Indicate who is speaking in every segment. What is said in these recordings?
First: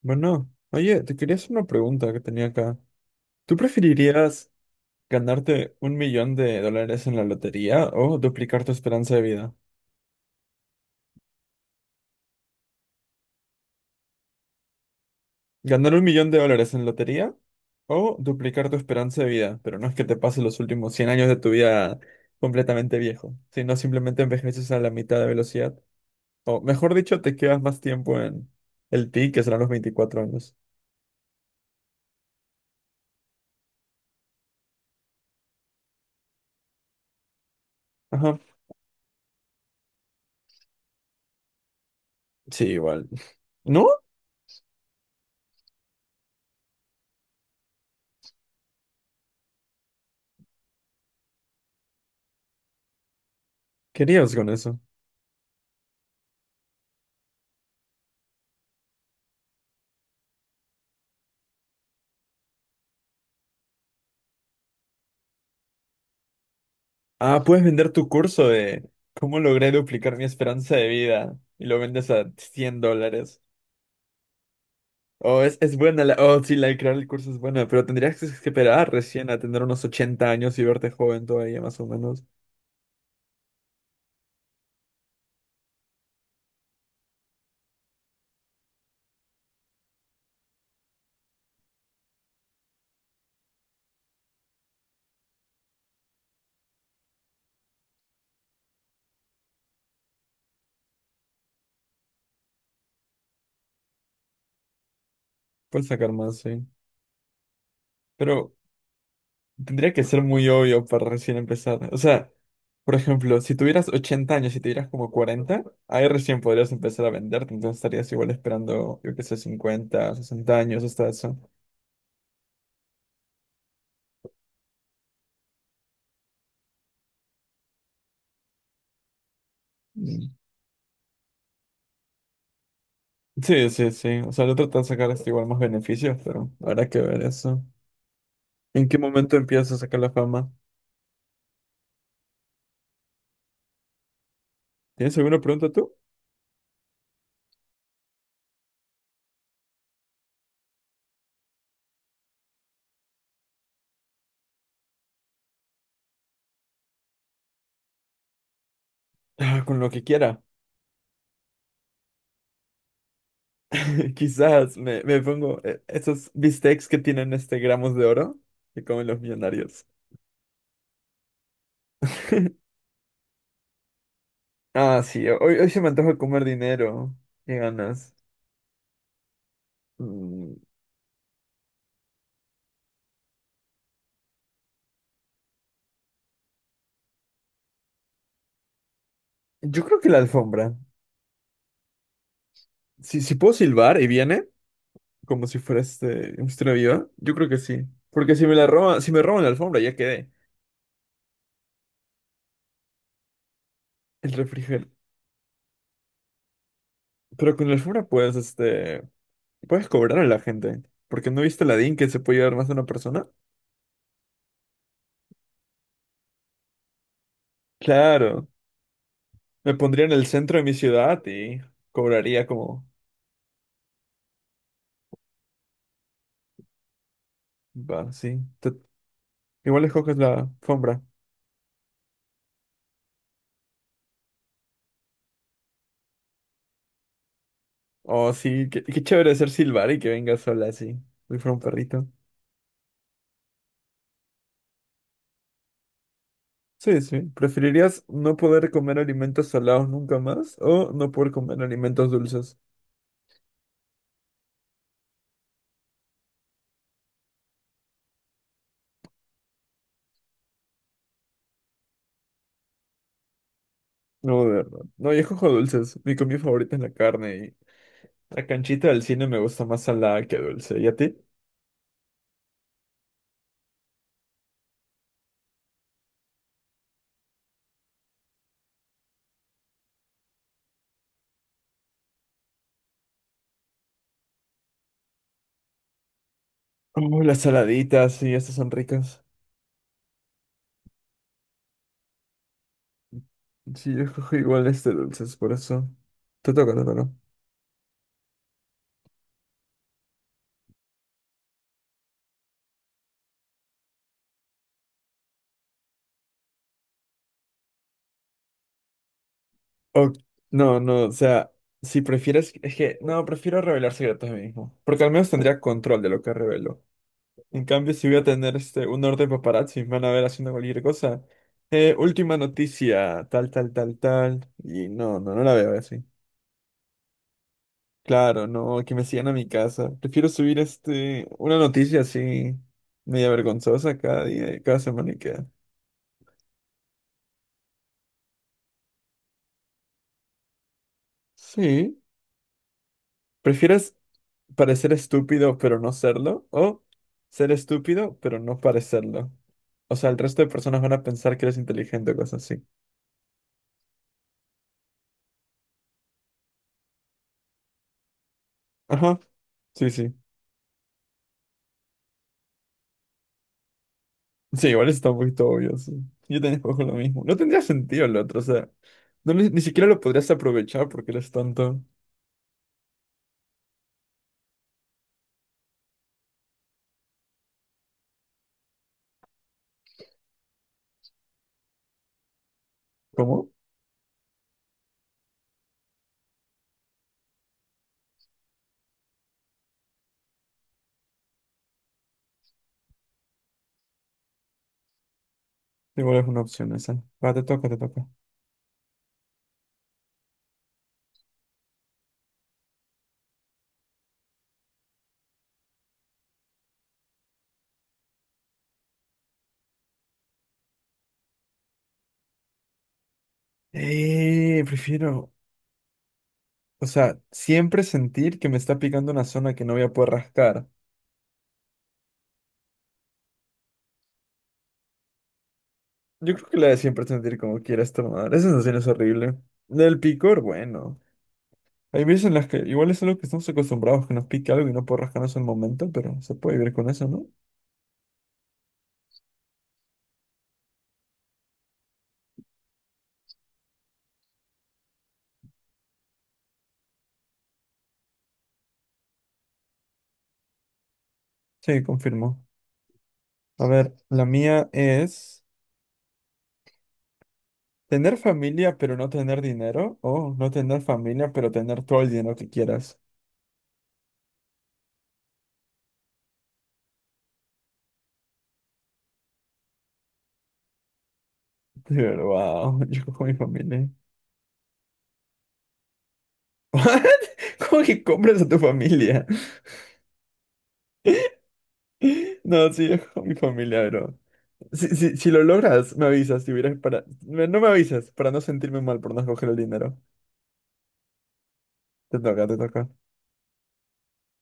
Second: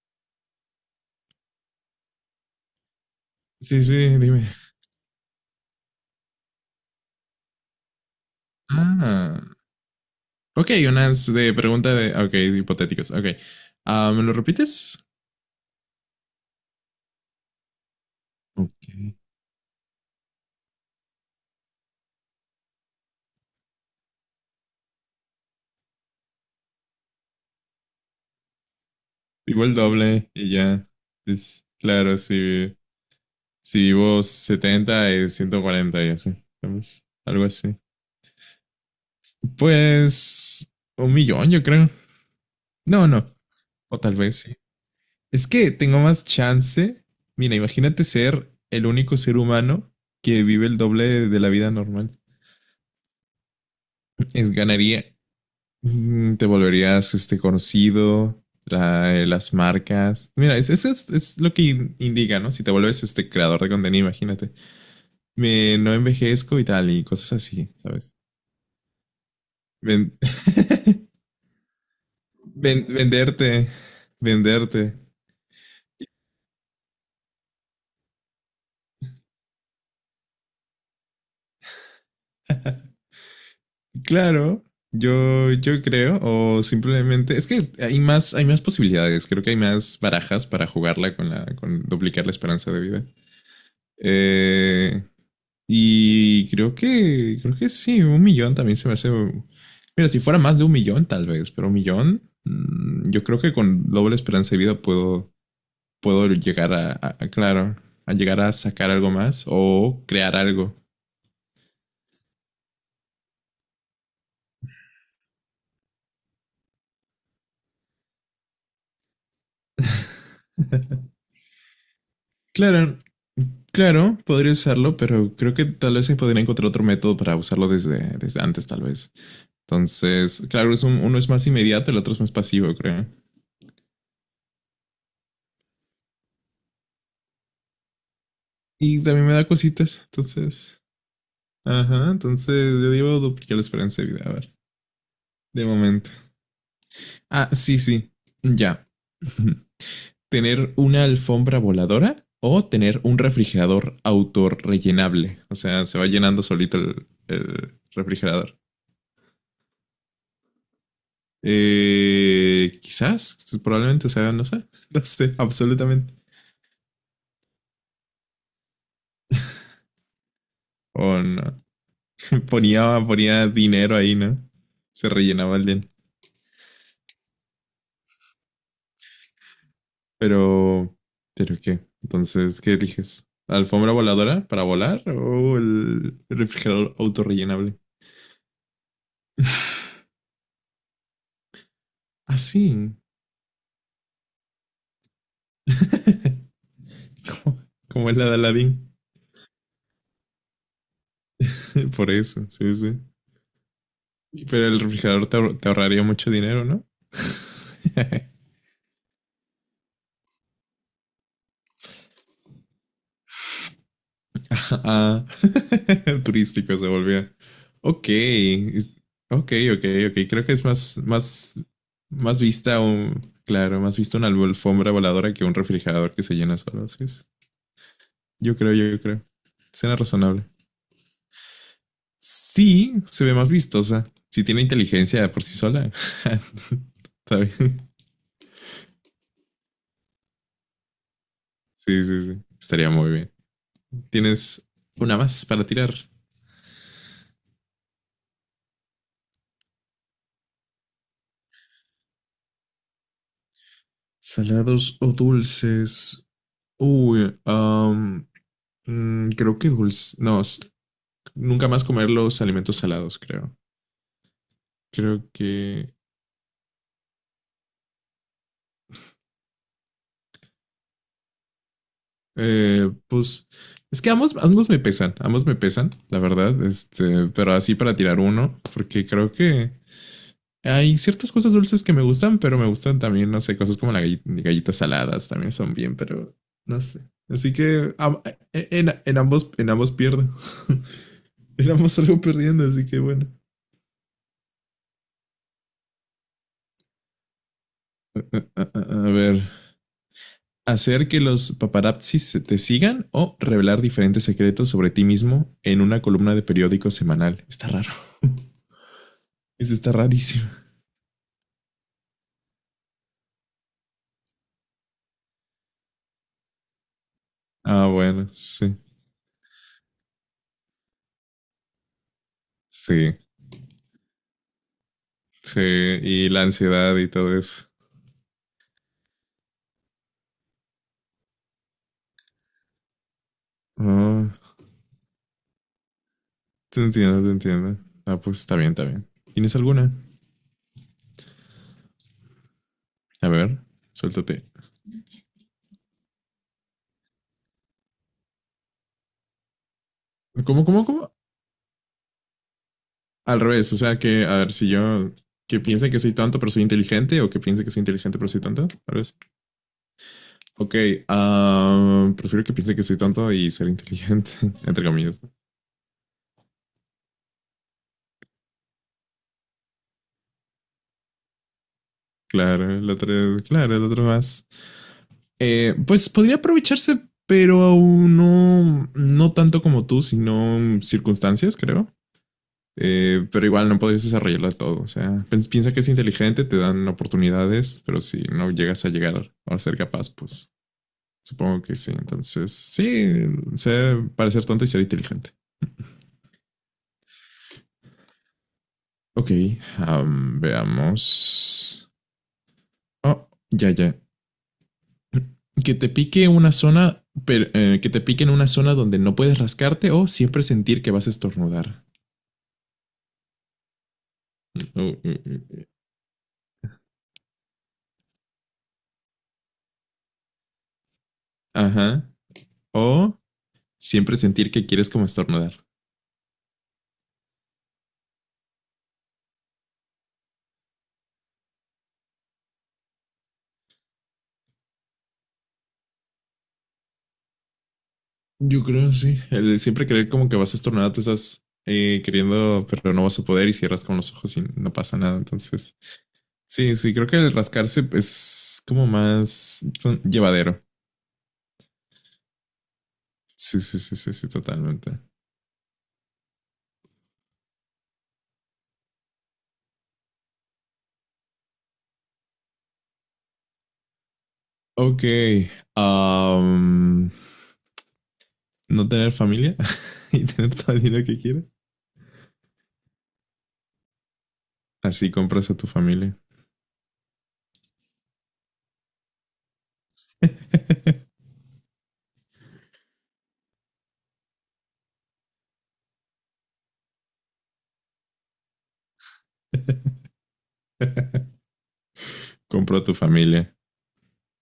Speaker 1: Bueno, oye, te quería hacer una pregunta que tenía acá. ¿Tú
Speaker 2: Sí, sí, dime.
Speaker 1: preferirías ganarte 1 millón de dólares en la lotería o duplicar tu esperanza de
Speaker 2: Ah,
Speaker 1: vida?
Speaker 2: ok, unas de pregunta de, ok, hipotéticos, ok. Ah, ¿me lo repites?
Speaker 1: ¿Ganar 1 millón de dólares en lotería o duplicar tu
Speaker 2: Ok.
Speaker 1: esperanza de vida? Pero no es que te pase los últimos 100 años de tu vida completamente viejo, sino simplemente envejeces a la mitad de velocidad. O mejor dicho, te quedas más tiempo en el ti, que serán
Speaker 2: Digo
Speaker 1: los
Speaker 2: el
Speaker 1: veinticuatro
Speaker 2: doble y
Speaker 1: años.
Speaker 2: ya. Es, claro, si vivo 70 es 140 y así, ¿sabes? Algo así.
Speaker 1: Ajá.
Speaker 2: Pues 1 millón, yo creo.
Speaker 1: Sí,
Speaker 2: No,
Speaker 1: igual.
Speaker 2: no.
Speaker 1: ¿No?
Speaker 2: O tal vez sí. Es que tengo más chance. Mira, imagínate ser el único ser humano que vive el doble de la vida normal.
Speaker 1: ¿Querías con
Speaker 2: Es,
Speaker 1: eso?
Speaker 2: ganaría, te volverías este, conocido, las marcas. Mira, es lo que indica, ¿no? Si te vuelves este creador de contenido, imagínate. Me, no envejezco y tal, y cosas
Speaker 1: Ah, puedes
Speaker 2: así,
Speaker 1: vender tu
Speaker 2: ¿sabes?
Speaker 1: curso de cómo logré duplicar
Speaker 2: Ven-
Speaker 1: mi esperanza de vida y lo vendes a 100
Speaker 2: ven-
Speaker 1: dólares.
Speaker 2: venderte, venderte.
Speaker 1: Oh, es buena la... Oh, sí, la de crear el curso es buena, pero tendrías que esperar recién a tener unos 80 años y verte joven todavía, más o menos.
Speaker 2: Claro, yo creo, o simplemente, es que hay más posibilidades, creo que hay más barajas para jugarla con con duplicar la esperanza de vida. Eh, Y creo que sí, 1 millón también se me hace. Mira, si fuera más de 1 millón, tal vez, pero 1 millón, yo creo que con doble esperanza de vida puedo,
Speaker 1: Puedes sacar más, sí.
Speaker 2: llegar claro, a llegar a
Speaker 1: Pero
Speaker 2: sacar algo más
Speaker 1: tendría
Speaker 2: o
Speaker 1: que ser
Speaker 2: crear
Speaker 1: muy
Speaker 2: algo.
Speaker 1: obvio para recién empezar. O sea, por ejemplo, si tuvieras 80 años y tuvieras como 40, ahí recién podrías empezar a venderte, entonces estarías igual esperando, yo qué sé, 50, 60 años hasta eso.
Speaker 2: Claro, claro, podría usarlo, pero creo que tal vez se podría encontrar otro método para usarlo desde antes, tal vez. Entonces, claro, es uno es más inmediato, el otro es más pasivo, creo.
Speaker 1: Sí, sí, sí. O sea, le trata de sacar este igual más beneficios, pero habrá que ver eso. ¿En qué
Speaker 2: Y también me
Speaker 1: momento
Speaker 2: da
Speaker 1: empiezas a sacar
Speaker 2: cositas,
Speaker 1: la fama?
Speaker 2: entonces ajá, entonces yo digo duplicar la esperanza de vida, a ver,
Speaker 1: ¿Tienes alguna
Speaker 2: de
Speaker 1: pregunta tú?
Speaker 2: momento. Ah, sí, sí, ya. Ujú. ¿Tener una alfombra voladora o tener un refrigerador autorrellenable? O sea, se va llenando solito el refrigerador.
Speaker 1: Ah, con lo que quiera.
Speaker 2: Quizás, probablemente, o sea, no sé,
Speaker 1: Quizás me,
Speaker 2: no
Speaker 1: me
Speaker 2: sé,
Speaker 1: pongo
Speaker 2: absolutamente.
Speaker 1: esos bistecs que tienen este gramos de oro que comen los millonarios.
Speaker 2: O no. Ponía, ponía dinero ahí, ¿no?
Speaker 1: Ah,
Speaker 2: Se
Speaker 1: sí,
Speaker 2: rellenaba
Speaker 1: hoy,
Speaker 2: el
Speaker 1: hoy se
Speaker 2: día.
Speaker 1: me antoja comer dinero. Qué ganas. Mm,
Speaker 2: Pero, ¿Pero qué? Entonces, ¿qué eliges? ¿La alfombra voladora para volar o el refrigerador autorrellenable?
Speaker 1: yo creo que la alfombra.
Speaker 2: Ah, sí.
Speaker 1: Si puedo silbar y viene, como si fuera este, un viva, yo creo que
Speaker 2: como,
Speaker 1: sí.
Speaker 2: como es la de
Speaker 1: Porque si me la
Speaker 2: Aladdin.
Speaker 1: roban, si me roban la alfombra, ya quedé.
Speaker 2: Por eso, sí, sí.
Speaker 1: El
Speaker 2: Pero el
Speaker 1: refrigerador.
Speaker 2: refrigerador te ahorraría mucho dinero, ¿no?
Speaker 1: Pero con la alfombra puedes, este, puedes cobrar a la gente. Porque no viste la DIN que se puede llevar más de una persona.
Speaker 2: ah, turístico se volvía. Ok,
Speaker 1: Claro,
Speaker 2: ok,
Speaker 1: me
Speaker 2: ok,
Speaker 1: pondría en
Speaker 2: ok.
Speaker 1: el
Speaker 2: Creo que
Speaker 1: centro de
Speaker 2: es
Speaker 1: mi
Speaker 2: más,
Speaker 1: ciudad
Speaker 2: más,
Speaker 1: y
Speaker 2: más
Speaker 1: cobraría
Speaker 2: vista
Speaker 1: como,
Speaker 2: un, claro, más vista una alfombra voladora que un refrigerador que se llena solo. Sí, sí.
Speaker 1: va, sí.
Speaker 2: Yo creo, yo creo.
Speaker 1: Igual
Speaker 2: Suena
Speaker 1: escoges la
Speaker 2: razonable.
Speaker 1: alfombra.
Speaker 2: Sí, se ve más vistosa. Si tiene inteligencia por sí sola, está bien.
Speaker 1: Oh, sí, qué chévere ser silbar y que venga sola así, si fuera un
Speaker 2: Sí,
Speaker 1: perrito.
Speaker 2: sí, sí. Estaría muy bien. ¿Tienes una más para tirar?
Speaker 1: Sí, sí. ¿Preferirías no poder comer alimentos salados nunca más o no poder comer alimentos dulces?
Speaker 2: Salados o dulces. Uy, creo que dulce. No, nunca más comer los alimentos salados, creo.
Speaker 1: No, de verdad. No, yo
Speaker 2: Creo
Speaker 1: escojo
Speaker 2: que,
Speaker 1: dulces. Mi comida favorita es la carne. La canchita del cine me gusta más salada que dulce. ¿Y a ti?
Speaker 2: pues, es que ambos me pesan, ambos me pesan, la verdad. Este, pero así para tirar uno, porque creo que hay ciertas cosas dulces que me gustan, pero me gustan también, no sé, cosas como las galletas saladas también son bien, pero no sé.
Speaker 1: Oh, las
Speaker 2: Así que
Speaker 1: saladitas, sí, estas son
Speaker 2: en
Speaker 1: ricas.
Speaker 2: ambos, en ambos pierdo. En ambos salgo perdiendo, así que bueno.
Speaker 1: Sí, yo cojo igual dulces, por eso. Te toca, te toca.
Speaker 2: A ver. Hacer que los paparazzis se te sigan o revelar diferentes secretos sobre ti mismo en una columna de periódico semanal. Está raro. Eso está
Speaker 1: O-
Speaker 2: rarísimo.
Speaker 1: no, no, o sea, si prefieres, es que, no, prefiero revelar secretos a mí mismo. Porque al menos tendría control de lo que revelo. En
Speaker 2: Ah,
Speaker 1: cambio, si voy a
Speaker 2: bueno,
Speaker 1: tener
Speaker 2: sí.
Speaker 1: un orden paparazzi, me van a ver haciendo cualquier cosa. Última
Speaker 2: Sí.
Speaker 1: noticia, tal, tal, tal, tal. Y no, no, no la
Speaker 2: Sí.
Speaker 1: veo así.
Speaker 2: Y la ansiedad y todo eso.
Speaker 1: Claro, no, que me sigan a mi casa. Prefiero subir una noticia así, media vergonzosa cada
Speaker 2: Ah.
Speaker 1: día, cada semana y queda.
Speaker 2: Te entiendo, te entiendo. Ah, pues está bien, está bien. ¿Tienes alguna?
Speaker 1: Sí.
Speaker 2: A ver,
Speaker 1: ¿Prefieres
Speaker 2: suéltate.
Speaker 1: parecer estúpido pero no serlo? ¿O ser estúpido pero no parecerlo? O sea, el resto de
Speaker 2: ¿Cómo,
Speaker 1: personas
Speaker 2: cómo,
Speaker 1: van a
Speaker 2: cómo?
Speaker 1: pensar que eres inteligente o cosas así.
Speaker 2: Al revés, o sea que, a ver, si yo, que piense que soy tonto pero soy inteligente o que piense que soy inteligente pero soy tonto, tal vez.
Speaker 1: Ajá, sí, sí.
Speaker 2: Ok, prefiero que piense que soy tonto y ser inteligente,
Speaker 1: Sí,
Speaker 2: entre
Speaker 1: igual está un
Speaker 2: comillas.
Speaker 1: poquito obvio, sí. Yo también escojo lo mismo. No tendría sentido el otro, o sea, no, ni siquiera lo podrías aprovechar porque eres tonto.
Speaker 2: Claro, el otro, claro, el otro más. Pues podría aprovecharse, pero aún no tanto como tú, sino circunstancias, creo. Pero
Speaker 1: ¿Cómo?
Speaker 2: igual no podrías desarrollarla todo. O sea, piensa que es inteligente, te dan oportunidades, pero si no llegas a llegar a ser capaz, pues supongo que sí. Entonces, sí, sé parecer tonto y ser inteligente.
Speaker 1: Igual es una opción esa. Va, te toca, te toca.
Speaker 2: Ok, veamos. Oh, ya, ya. Que te pique una zona, pero, que te pique en una zona donde no puedes rascarte o siempre sentir que vas a estornudar. Oh, mm, mm,
Speaker 1: Prefiero,
Speaker 2: mm.
Speaker 1: o sea, siempre sentir que me está picando una zona que no voy a poder rascar.
Speaker 2: Ajá. O siempre sentir que quieres como estornudar.
Speaker 1: Yo creo que la de siempre sentir como quiera esta madre. Esa sensación es horrible. Del picor, bueno. Hay veces en las que igual es algo que estamos acostumbrados, que nos pique algo y no puedo rascarnos en el momento, pero se puede vivir con eso, ¿no?
Speaker 2: Yo creo, sí. El siempre creer como que vas estornudado te estás queriendo, pero no vas a poder y cierras con los ojos y no pasa nada. Entonces, sí, sí, creo que el rascarse es como más llevadero.
Speaker 1: Sí, confirmo.
Speaker 2: Sí,
Speaker 1: A
Speaker 2: sí,
Speaker 1: ver,
Speaker 2: sí, sí,
Speaker 1: la
Speaker 2: sí,
Speaker 1: mía
Speaker 2: totalmente.
Speaker 1: es tener familia pero no tener dinero o no tener familia pero tener todo el dinero que quieras.
Speaker 2: Ok. am, no tener familia y tener todo el dinero que quieres.
Speaker 1: Pero wow, yo cojo mi familia.
Speaker 2: Así compras a tu familia.
Speaker 1: ¿What? ¿Cómo que compras a tu familia? No, sí, es con mi familia, bro. Si lo logras, me avisas. Si hubieras para... No me avisas, para no sentirme mal por no escoger el dinero. Te toca, te
Speaker 2: Compro a
Speaker 1: toca.
Speaker 2: tu familia.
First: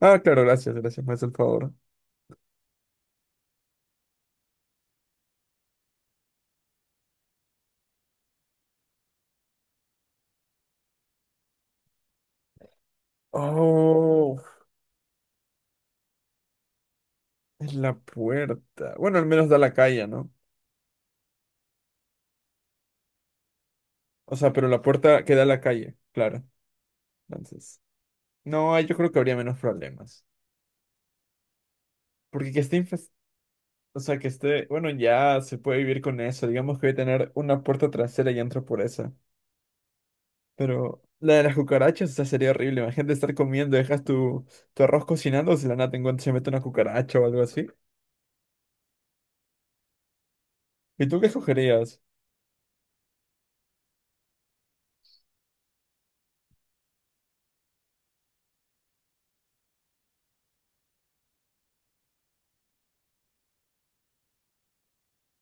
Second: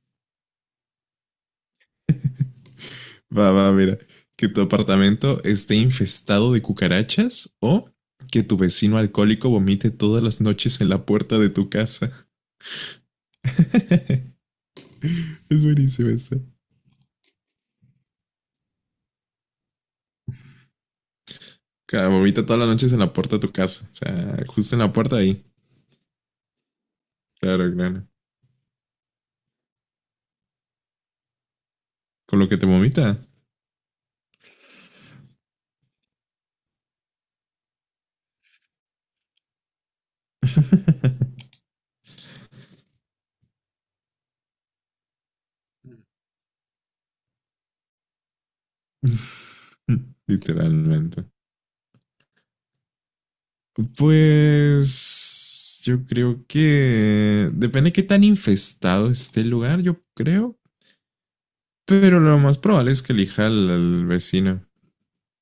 Speaker 1: Ah, claro, gracias, gracias, me haces el favor.
Speaker 2: Va, va, mira. Que tu apartamento esté infestado de cucarachas o que tu vecino alcohólico vomite todas las noches en la puerta de tu casa.
Speaker 1: Oh,
Speaker 2: Es buenísimo esto.
Speaker 1: es la puerta. Bueno, al menos da a la calle, ¿no?
Speaker 2: Claro, vomita todas las noches en la puerta de tu casa. O
Speaker 1: O
Speaker 2: sea,
Speaker 1: sea, pero
Speaker 2: justo en
Speaker 1: la
Speaker 2: la puerta
Speaker 1: puerta que da
Speaker 2: ahí.
Speaker 1: a la calle, claro.
Speaker 2: Claro,
Speaker 1: Entonces,
Speaker 2: claro.
Speaker 1: no, ahí yo creo que habría menos problemas.
Speaker 2: Con lo
Speaker 1: Porque
Speaker 2: que
Speaker 1: que
Speaker 2: te
Speaker 1: esté infestada.
Speaker 2: vomita.
Speaker 1: O sea que esté, bueno, ya se puede vivir con eso. Digamos que voy a tener una puerta trasera y entro por esa. Pero la de las cucarachas, o sea, sería horrible. Imagínate estar comiendo, dejas tu arroz cocinando, si la nada te encuentras, se mete una cucaracha o algo así. ¿Y tú
Speaker 2: Literalmente.
Speaker 1: qué escogerías?
Speaker 2: Pues yo creo que depende de qué tan infestado esté el lugar, yo creo. Pero lo más probable es que elija al vecino.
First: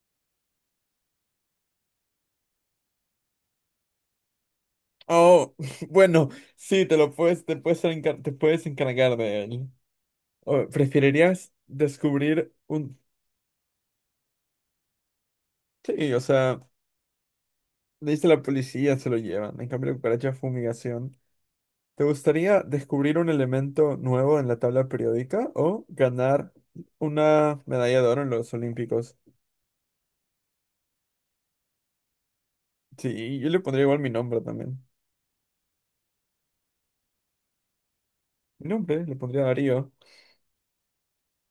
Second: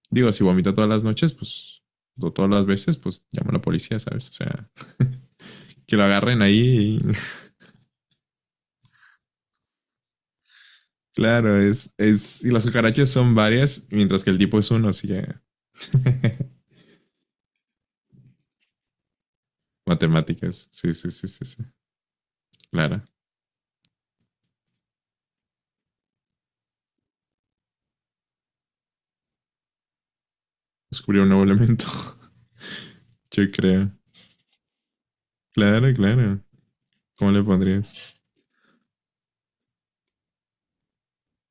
Speaker 2: Digo, si vomita todas las noches, pues, o todas las veces, pues llama a la policía, ¿sabes? O sea,
Speaker 1: Oh,
Speaker 2: que lo
Speaker 1: bueno,
Speaker 2: agarren
Speaker 1: sí, te
Speaker 2: ahí.
Speaker 1: lo puedes, te puedes encar- te puedes encargar de él. O, ¿preferirías
Speaker 2: Claro, y
Speaker 1: descubrir
Speaker 2: las
Speaker 1: un...
Speaker 2: cucarachas son varias, mientras que el tipo es uno, así que.
Speaker 1: Sí, o sea, le dice a la policía, se lo llevan. En cambio, la cucaracha
Speaker 2: Matemáticas. Sí, sí,
Speaker 1: fumigación.
Speaker 2: sí, sí, sí.
Speaker 1: ¿Te gustaría
Speaker 2: Claro.
Speaker 1: descubrir un elemento nuevo en la tabla periódica o ganar una medalla de oro en los Olímpicos?
Speaker 2: Descubrió un nuevo elemento.
Speaker 1: Sí, yo
Speaker 2: Yo
Speaker 1: le pondría
Speaker 2: creo.
Speaker 1: igual mi nombre también.
Speaker 2: Claro, claro. ¿Cómo le pondrías?
Speaker 1: Mi nombre le pondría Darío.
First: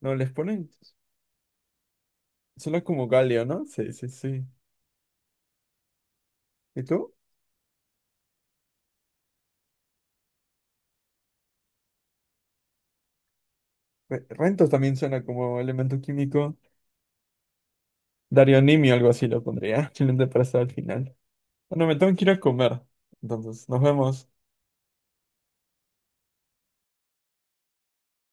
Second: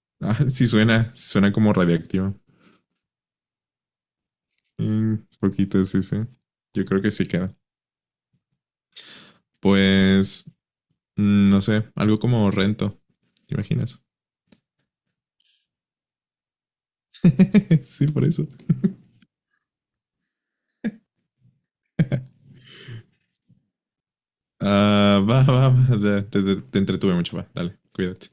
Speaker 1: No, les
Speaker 2: Ah, sí
Speaker 1: ponen.
Speaker 2: suena, suena como radiactivo.
Speaker 1: Suena como galio, ¿no? Sí, sí, sí.
Speaker 2: Un poquito, sí, sí.
Speaker 1: ¿Y
Speaker 2: Yo creo que
Speaker 1: tú?
Speaker 2: sí queda. Pues no sé, algo como rento. ¿Te imaginas?
Speaker 1: Rentos también suena como elemento químico.
Speaker 2: Sí, por eso.
Speaker 1: Darionimio, algo así lo pondría. Excelente para estar al final. Bueno, me tengo que ir a comer. Entonces, nos vemos.
Speaker 2: Ah, va, va, va. Te entretuve mucho, va. Dale, cuídate.